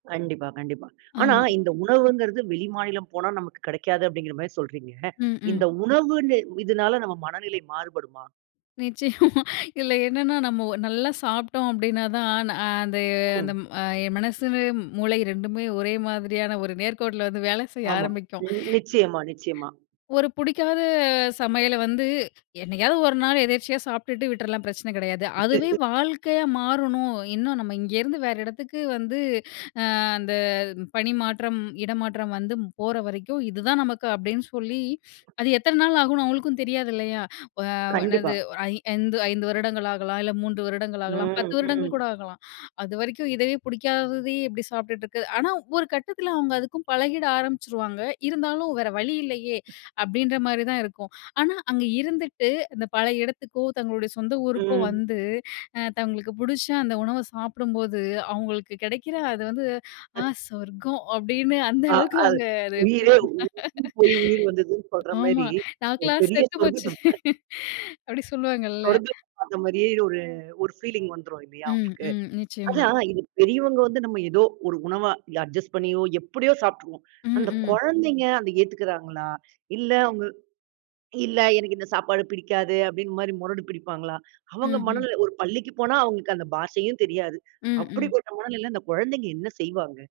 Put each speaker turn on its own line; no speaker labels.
கண்டிப்பா, கண்டிப்பா. ஆனா,
ஆம்.
இந்த உணவுங்குறது வெளிமாநிலம் போனா நமக்கு கிடைக்காது அப்படிங்கற மாரி சொல்றீங்க.
ம், ம்.
இந்த உணவுன்னு இதுனால நம்ம மனநிலை மாறுபடுமா?
நிச்சயமா. இதுல என்னன்னா நம்ம ஒ நல்லா சாப்ட்டோம் அப்படின்னா தான். நா து அந்த,
ம்.
ம் அ மனசு [unintelligible] மூளை 2மே ஒரே மாதிரியான ஒரு நேர்க்கோட்டுல வந்து வேலை செய்ய
ஆமா.
ஆரம்பிக்கும்.
நி நிச்சயமா, நிச்சயமா.
ஒரு புடிக்காத சமையல வந்து என்னைகாவது ஒரு நாள் எதேர்ச்சையா சாப்பிட்டுட்டு விட்டுறலாம், பிரச்சன கெடையாது. அதுவே வாழ்க்கையா மாறணும். இன்னும் நம்ம இங்க இருந்து வேற எடத்துக்கு வந்து அ அந்த பணிமாற்றம், இடமாற்றம் வந்து போற வரைக்கும் இது தான் நமக்கு அப்படின்னு சொல்லி அது எத்தன நாள் ஆகும்னு அவங்களுக்கும் தெரியாது இல்லையா? அ,
கண்டிப்பா.
என்னது, ஐ 5 வருடங்கள் ஆகலாம். இல்ல 3 வருடங்கள் ஆகலாம். 10
ம்,
வருடங்கள் கூட
ம்.
ஆகலாம். அதுவரைக்கும் இதவே புடிக்காததையே எப்படி சாப்ட்டுட்டு இருக்கது. ஆனா ஒரு கட்டத்துல அவங்க அதுக்கும் பழகிட ஆரம்பிச்சுருவாங்க. இருந்தாலும் வேற வழி இல்லையே, அப்படின்ற மாரி தான் இருக்கும். ஆனா அங்க இருந்துட்டு அந்த பழைய இடத்துக்கோ, தங்களுடைய சொந்த ஊருக்கோ
ம்.
வந்து அ தங்களுக்குப் புடிச்ச அந்த உணவ சாப்புடும்போது அவங்களுக்கு கெடைக்கிற, அது வந்து ஆ சொர்க்கம்! அப்படின்னு அந்த
அ
அளவுக்கு
அது
அவங்க அத ஃபீல்
உயிரே
பண்ணுவாங்க.
உயிர் போய் உயிர் வந்தது சொல்ற
ஆமா
மாரி ஒரு
நாக்குலாம்
பெரிய
செத்துப்போச்சு
சொர்க்கத்து [unintelligible]
அப்படி சொல்லுவாங்கள்ல.
சொர்க்கத்துக்கு வந்த மாரியே ஒரு ஒரு ஃபீலிங் வந்துரும் இல்லையா
ம்,
அவுங்களுக்கு.
ம். நிச்சயமா.
அதான் இது பெரியவங்க வந்து நம்ம ஏதோ ஒரு உணவா அட்ஜஸ்ட் பண்ணியோ எப்படியோ சாப்பிட்ருவோம்.
ம்.
அந்தக்
ம்.
கொழந்தைங்க அத ஏத்துக்குறாங்களா? இல்ல அவுங்க இல்ல எனக்கு இந்த சாப்பாடு பிடிக்காது அப்படின்னு மாரி முரடு பிடிப்பாங்களா? அவங்க
ம்ஹ்ம்.
மனநில ஒரு பள்ளிக்கு போனா அவங்களுக்கு அந்தப் பாஷையும் தெரியாது.
ம். ம்.
அப்படிப்பட்ட மனநிலைல அந்தக் கொழந்தைங்க என்ன செய்வாங்க?